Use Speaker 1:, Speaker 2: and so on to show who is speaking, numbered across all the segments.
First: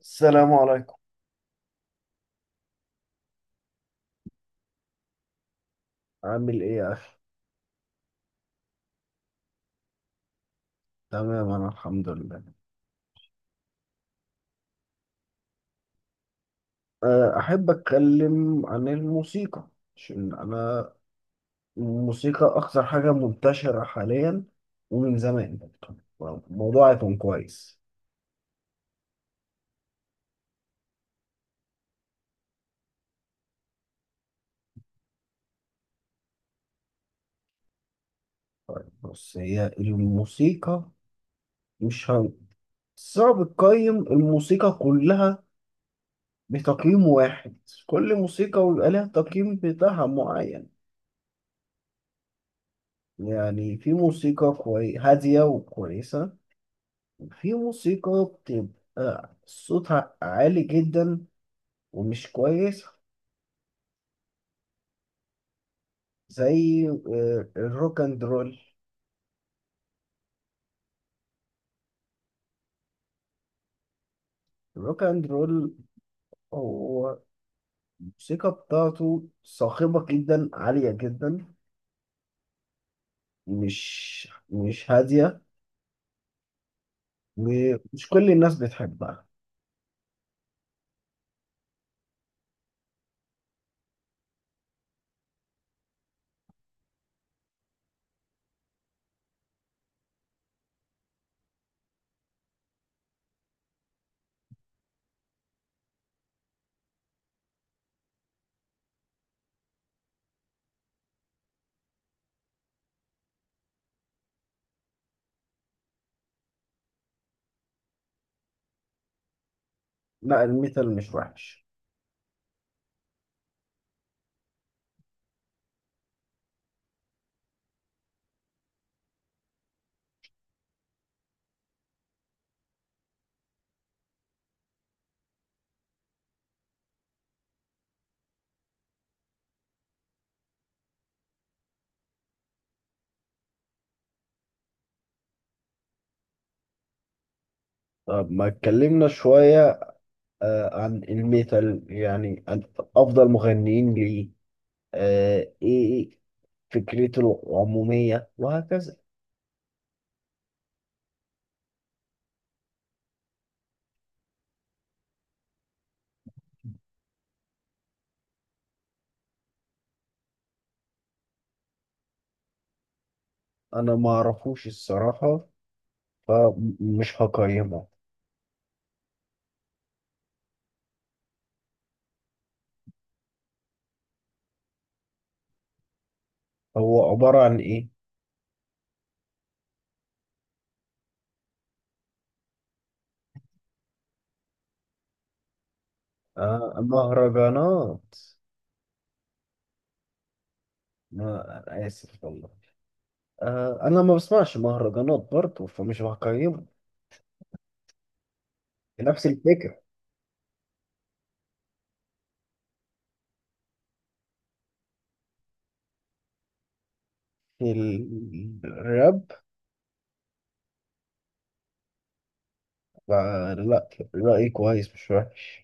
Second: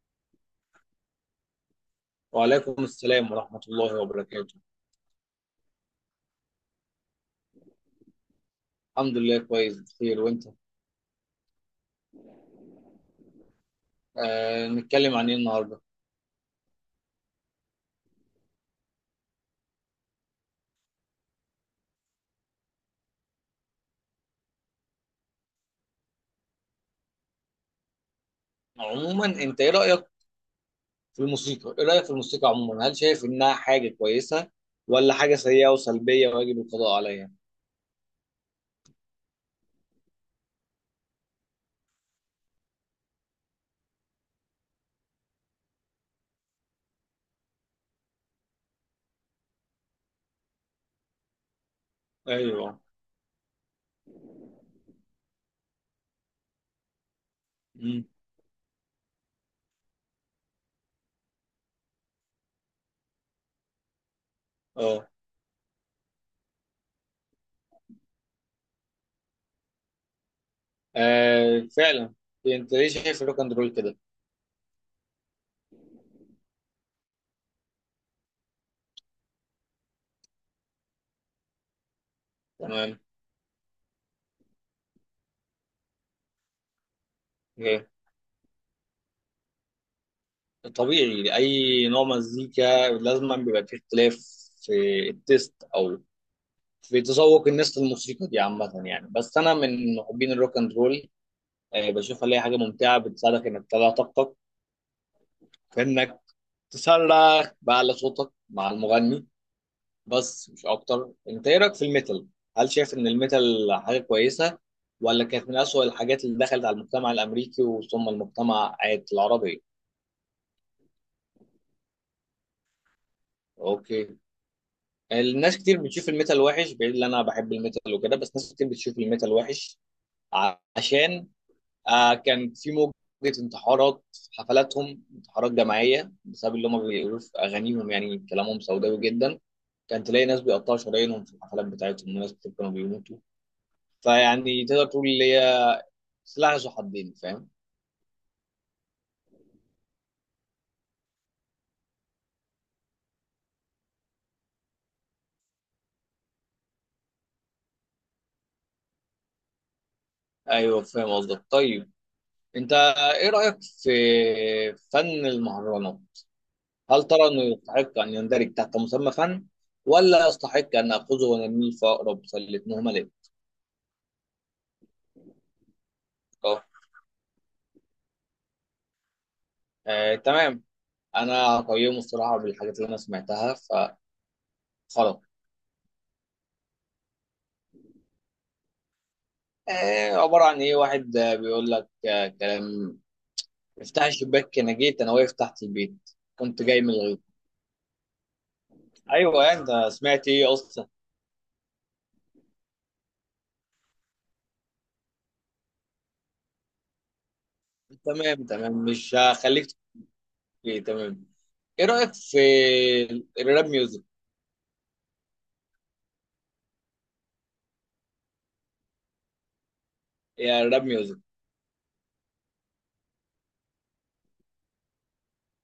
Speaker 1: السلام عليكم.
Speaker 2: وعليكم السلام ورحمة الله وبركاته.
Speaker 1: عامل ايه يا اخي؟
Speaker 2: الحمد لله، كويس بخير، وانت؟
Speaker 1: تمام، انا الحمد لله.
Speaker 2: آه، نتكلم عن ايه النهاردة؟
Speaker 1: احب اتكلم عن الموسيقى. عشان انا الموسيقى اكثر حاجة منتشرة حاليا ومن زمان برضه. الموضوع هيكون كويس.
Speaker 2: عموما انت ايه رأيك في الموسيقى؟ ايه رأيك في الموسيقى عموما؟ هل شايف انها حاجة كويسة، ولا حاجة سيئة وسلبية ويجب القضاء عليها؟
Speaker 1: طيب، بص، هي الموسيقى مش هم... صعب تقيم الموسيقى كلها بتقييم واحد. كل موسيقى ويبقى لها تقييم بتاعها معين.
Speaker 2: ايوه.
Speaker 1: يعني في موسيقى هادية وكويسة. في
Speaker 2: مم.
Speaker 1: موسيقى بتبقى صوتها عالي جدا، ومش كويس.
Speaker 2: اه.
Speaker 1: زي الروك اند رول.
Speaker 2: آه، فعلا. انت ليه شايف الروك اند رول كده؟
Speaker 1: الروك اند رول، هو الموسيقى بتاعته صاخبة جدا، عالية جدا،
Speaker 2: تمام.
Speaker 1: مش هادية،
Speaker 2: إيه.
Speaker 1: ومش كل الناس بتحبها.
Speaker 2: طبيعي اي نوع مزيكا لازم بيبقى فيه اختلاف في التيست، او في تذوق الناس للموسيقى دي عامة يعني. بس أنا من محبين الروك أند رول. آه، بشوفها اللي هي حاجة ممتعة، بتساعدك إنك تطلع طاقتك، في إنك تسرح بأعلى صوتك مع المغني، بس مش أكتر. أنت إيه رأيك في الميتال؟ هل شايف إن الميتال حاجة كويسة، ولا كانت من أسوأ الحاجات اللي دخلت على المجتمع الأمريكي وثم المجتمع العربي؟
Speaker 1: لا، الميتال مش وحش.
Speaker 2: أوكي، الناس كتير بتشوف الميتال وحش، بعيد إن أنا بحب الميتال وكده، بس ناس كتير بتشوف الميتال وحش، عشان آه كان في موجة انتحارات في حفلاتهم، انتحارات جماعية بسبب اللي هم بيقولوه في أغانيهم، يعني كلامهم سوداوي جدا. كان تلاقي ناس بيقطعوا شرايينهم في الحفلات بتاعتهم، وناس كانوا بيموتوا. فيعني تقدر تقول اللي هي سلاح ذو حدين، فاهم؟
Speaker 1: طب ما اتكلمنا شوية عن الميتال، يعني عن أفضل مغنيين ليه، إيه فكرته العمومية وهكذا.
Speaker 2: أيوه فاهم قصدك. طيب أنت إيه رأيك في فن المهرجانات؟ هل ترى إنه يستحق أن يندرج تحت مسمى فن، ولا يستحق أن آخذه ونرميه في أقرب سلة مهملة؟
Speaker 1: انا ما اعرفوش الصراحة، فمش هقيمه.
Speaker 2: آه تمام، انا قيمه الصراحه بالحاجات اللي انا سمعتها فخلاص.
Speaker 1: هو عبارة عن ايه؟
Speaker 2: آه، عباره عن ايه؟ واحد بيقول لك آه كلام: افتح الشباك انا جيت، انا واقف تحت البيت، كنت
Speaker 1: آه،
Speaker 2: جاي من الغيط.
Speaker 1: مهرجانات.
Speaker 2: ايوه يعني، انت سمعت ايه اصلا؟
Speaker 1: ما أنا اسف والله، انا ما بسمعش مهرجانات برضه، فمش هقيمه،
Speaker 2: تمام تمام، مش
Speaker 1: نفس
Speaker 2: هخليك
Speaker 1: الفكرة.
Speaker 2: تحكي. تمام، ايه رايك في الراب ميوزك؟
Speaker 1: الراب.
Speaker 2: يا الراب ميوزك.
Speaker 1: آه، لا، رأيي كويس، مش وحش.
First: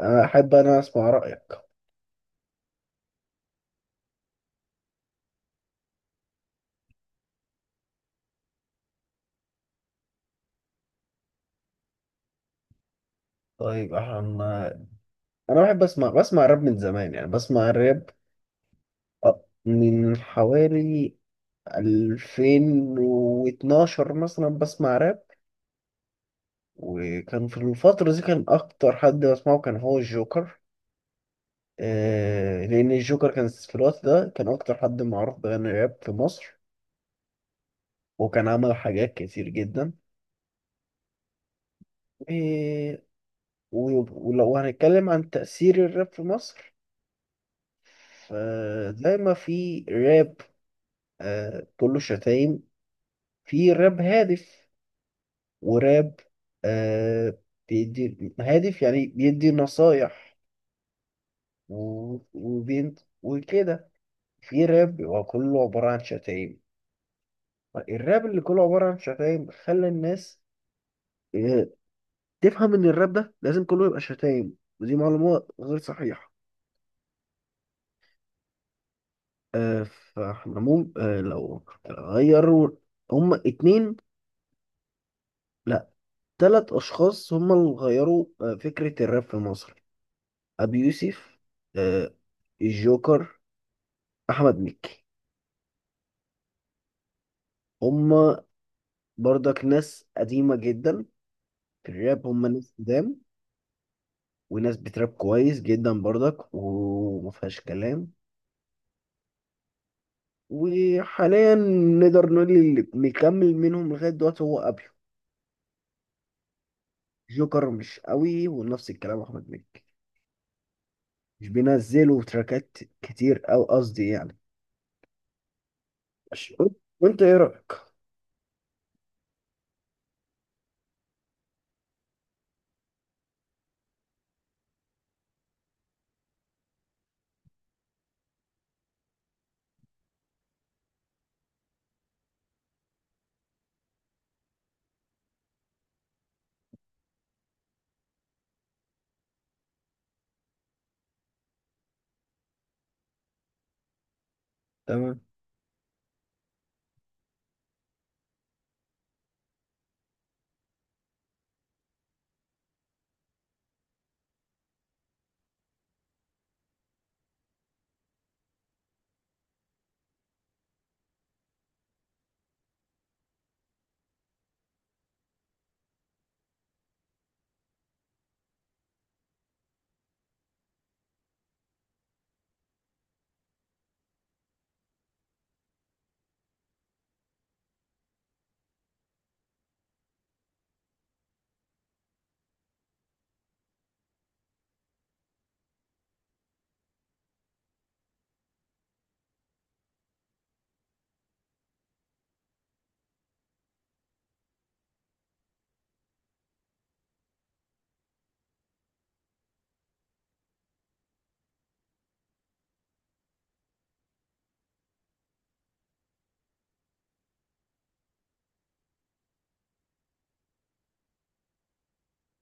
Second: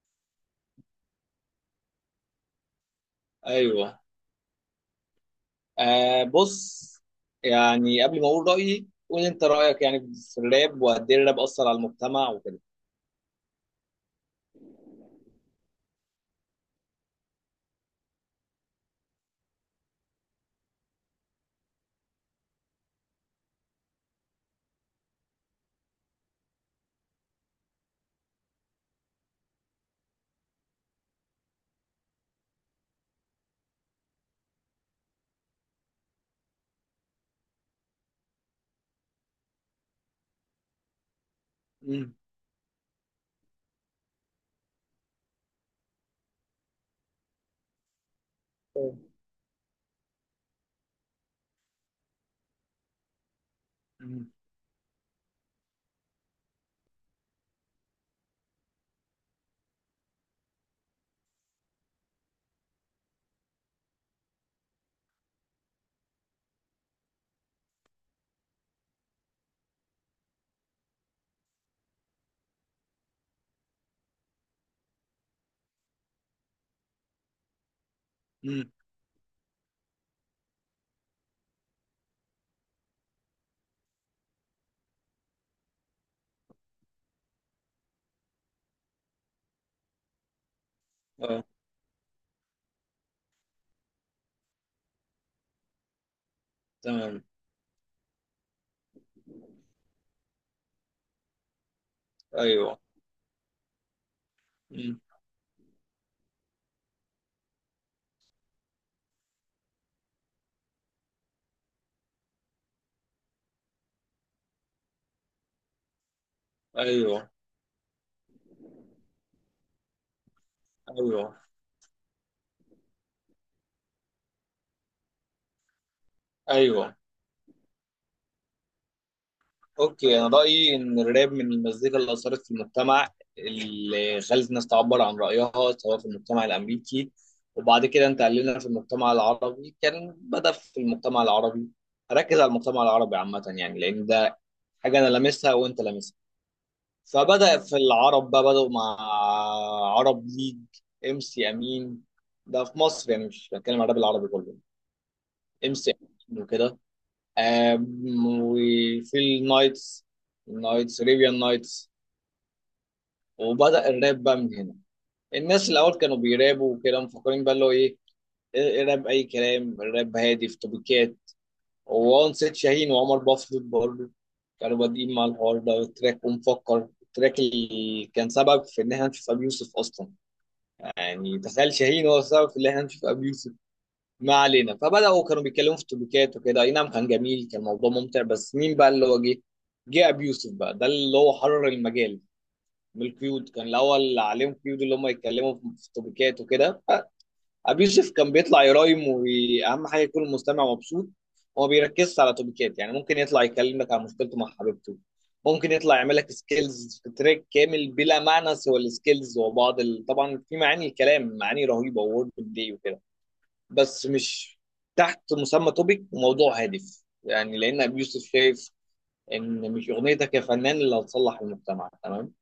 Speaker 1: انا اسمع رأيك.
Speaker 2: ايوه، آه بص، يعني قبل ما اقول رايي، قول انت رايك يعني في الراب، وقد ايه الراب اثر على المجتمع وكده.
Speaker 1: طيب، انا بحب بسمع راب من زمان. يعني بسمع الراب من حوالي 2012 مثلا بسمع راب. وكان في الفترة دي كان أكتر حد بسمعه كان هو الجوكر. لأن الجوكر كان في الوقت ده كان أكتر حد معروف بغنى راب في مصر، وكان عمل حاجات كتير جدا.
Speaker 2: امم.
Speaker 1: آه ولو هنتكلم عن تأثير الراب في مصر، فزي ما في راب كله شتايم، في راب هادف، وراب آه بيدي هادف، يعني بيدي نصايح، وبين وكده. في راب بيبقى كله عبارة عن شتايم. الراب اللي كله عبارة عن شتايم خلى الناس آه، تفهم إن الراب ده لازم كله يبقى شتايم، ودي معلومة غير صحيحة.
Speaker 2: امم.
Speaker 1: آه، فاحنا مو آه، لو غيروا. هما اتنين، لا، تلات أشخاص هما اللي غيروا فكرة الراب في مصر. أبي يوسف، آه، الجوكر، أحمد مكي.
Speaker 2: تمام.
Speaker 1: هما برضك ناس قديمة جدا في الراب، هما ناس
Speaker 2: ايوه.
Speaker 1: قدام. وناس
Speaker 2: مم.
Speaker 1: بتراب كويس جدا برضك، ومفيهاش كلام. وحاليا نقدر نقول اللي مكمل منهم لغاية دلوقتي هو أبيو.
Speaker 2: ايوه.
Speaker 1: جوكر مش قوي، ونفس الكلام أحمد مكي،
Speaker 2: ايوه.
Speaker 1: مش بينزلوا تراكات كتير، أو قصدي يعني ماشي.
Speaker 2: ايوه.
Speaker 1: وأنت إيه رأيك؟
Speaker 2: اوكي، انا رايي ان الراب من المزيكا اللي اثرت في المجتمع، اللي خلت الناس تعبر عن رايها، سواء في المجتمع الامريكي، وبعد كده انتقلنا في المجتمع العربي. كان بدا في المجتمع العربي، هركز على المجتمع العربي عامه يعني، لان ده حاجه انا لامسها وانت لامسها. فبدا في العرب بقى، بداوا مع عرب ليج، ام سي امين، ده في مصر يعني، مش بتكلم على الراب العربي كله.
Speaker 1: تمام.
Speaker 2: ام سي امين وكده، آم، وفي النايتس، النايتس ريبيان نايتس. وبدأ الراب بقى من هنا. الناس الأول كانوا بيرابوا وكده، مفكرين بقى اللي هو إيه، إيه الراب. أي كلام الراب هادي في توبيكات. وان سيد شاهين وعمر بفضل برضه كانوا بادئين مع الحوار ده والتراك، ومفكر التراك اللي كان سبب في إن إحنا نشوف أبي يوسف أصلا. يعني تخيل، شاهين هو السبب في إن إحنا نشوف أبي يوسف. ما علينا. فبداوا كانوا بيتكلموا في التوبيكات وكده، اي نعم كان جميل، كان موضوع ممتع. بس مين بقى اللي هو جه؟ جه ابي يوسف بقى، ده اللي هو حرر المجال من القيود. كان الاول عليهم قيود اللي هم يتكلموا في التوبيكات وكده. ابي يوسف كان بيطلع يرايم، واهم حاجه يكون المستمع مبسوط. هو ما بيركزش على توبيكات. يعني ممكن يطلع يكلم لك عن مشكلته مع حبيبته، ممكن يطلع يعمل لك سكيلز في تراك كامل بلا معنى سوى السكيلز، وبعض ال... طبعا في معاني، الكلام معاني رهيبه وورد بلاي وكده، بس مش تحت مسمى توبيك وموضوع هادف. يعني لان ابي يوسف شايف ان مش اغنيتك يا فنان اللي هتصلح المجتمع، تمام.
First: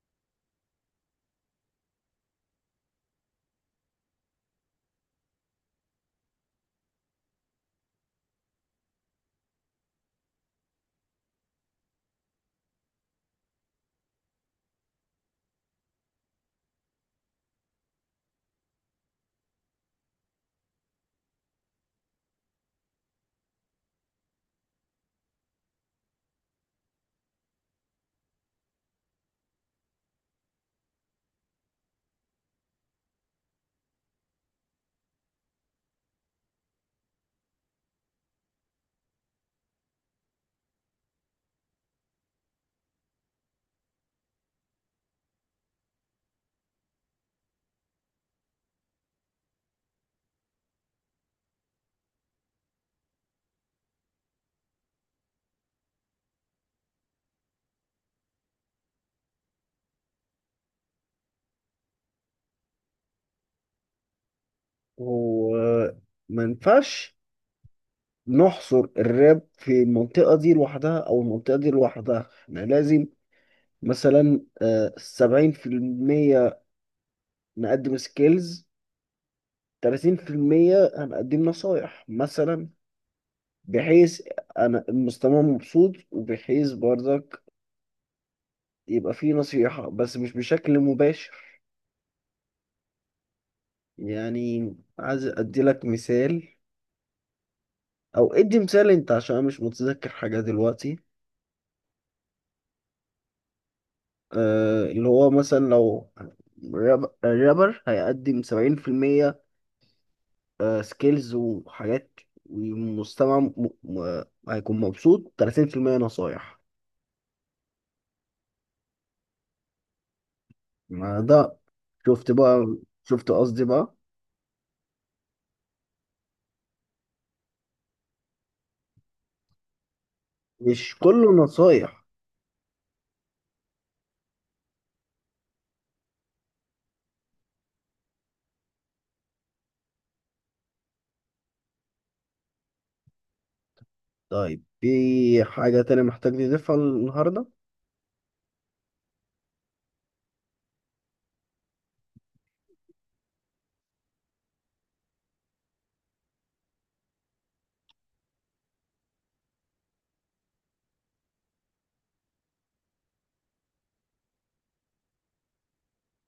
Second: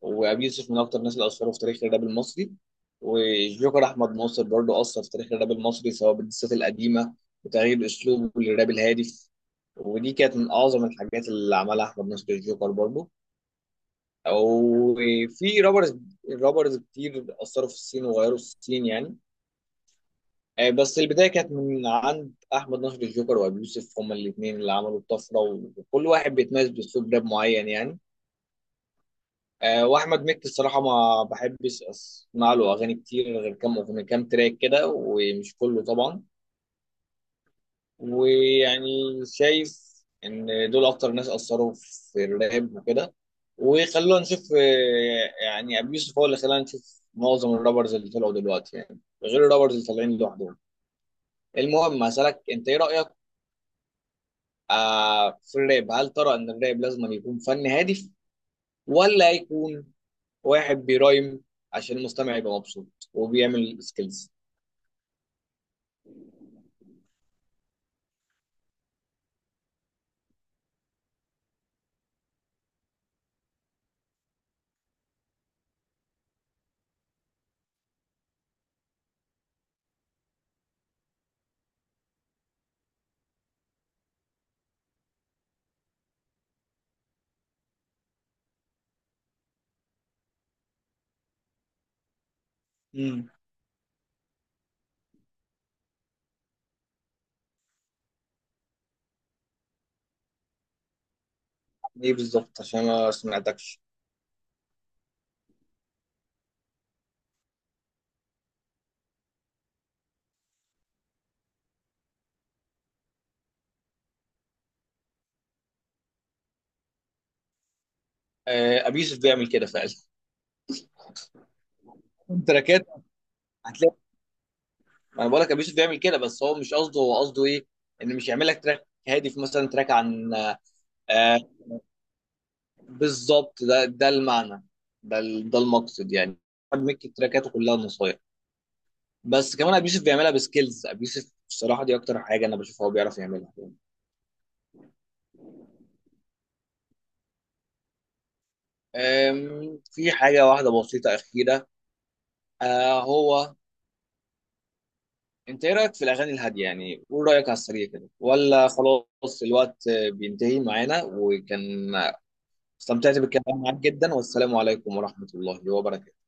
Speaker 2: وابي يوسف من اكتر الناس اللي اثروا في تاريخ الراب المصري. والجوكر احمد ناصر برضو اثر في تاريخ الراب المصري، سواء بالدسات القديمه، وتغيير اسلوبه للراب الهادف. ودي كانت من اعظم الحاجات اللي عملها احمد ناصر الجوكر برضو. وفي رابرز، رابرز كتير اثروا في السين وغيروا السين يعني. آه، بس البدايه كانت من عند احمد نصر الجوكر وابي يوسف، هما الاثنين اللي عملوا الطفره. وكل واحد بيتميز باسلوب راب معين يعني. آه، واحمد مكي الصراحه ما بحبش اسمع له اغاني كتير، غير كام اغنيه، كام تراك كده، ومش كله طبعا. ويعني شايف ان دول اكتر ناس اثروا في الراب وكده. وخلونا نشوف، آه، يعني ابي يوسف هو اللي خلانا نشوف معظم الرابرز اللي طلعوا دلوقتي يعني، غير الرابرز اللي طالعين لوحدهم. المهم، هسألك انت ايه رأيك آه في الراب، هل ترى ان الراب لازم يكون فن هادف، ولا يكون واحد بيرايم عشان المستمع يبقى مبسوط وبيعمل سكيلز؟
Speaker 1: هو ما ينفعش نحصر الراب في المنطقة دي لوحدها أو المنطقة دي لوحدها، إحنا لازم مثلا 70% نقدم سكيلز، 30% انا اقدم نصايح مثلا. بحيث انا المستمع مبسوط، وبحيث برضك يبقى فيه نصيحة، بس مش بشكل مباشر.
Speaker 2: امم.
Speaker 1: يعني عايز ادي لك مثال، او ادي مثال انت عشان انا مش متذكر حاجة دلوقتي.
Speaker 2: ايه بالظبط؟ عشان ما سمعتكش.
Speaker 1: اللي هو مثلا لو الرابر هيقدم 70% سكيلز وحاجات، والمستمع هيكون مبسوط 30% نصايح.
Speaker 2: آه، ابي يوسف بيعمل كده فعلا.
Speaker 1: ما ده، شفت بقى؟
Speaker 2: تراكات
Speaker 1: شفت قصدي بقى؟
Speaker 2: هتلاقي، ما انا بقول لك ابي يوسف بيعمل كده، بس هو مش قصده، هو قصده ايه؟ ان مش يعمل لك تراك هادف، مثلا تراك عن،
Speaker 1: مش كله
Speaker 2: آه،
Speaker 1: نصايح.
Speaker 2: بالظبط، ده ده المعنى، ده المقصد يعني، ميك تراكاته كلها نصايح. بس كمان ابو يوسف بيعملها بسكيلز. ابو يوسف الصراحه دي اكتر حاجه انا بشوفه هو بيعرف يعملها.
Speaker 1: طيب، في حاجة تانية محتاج تضيفها النهاردة؟
Speaker 2: أم، في حاجه واحده بسيطه اخيره، آه هو انت ايه رايك في الاغاني الهاديه؟ يعني قول رايك على السريع كده، ولا خلاص الوقت آه، بينتهي معانا. وكان استمتعت بالكلام معاك جدا، والسلام عليكم ورحمه الله وبركاته.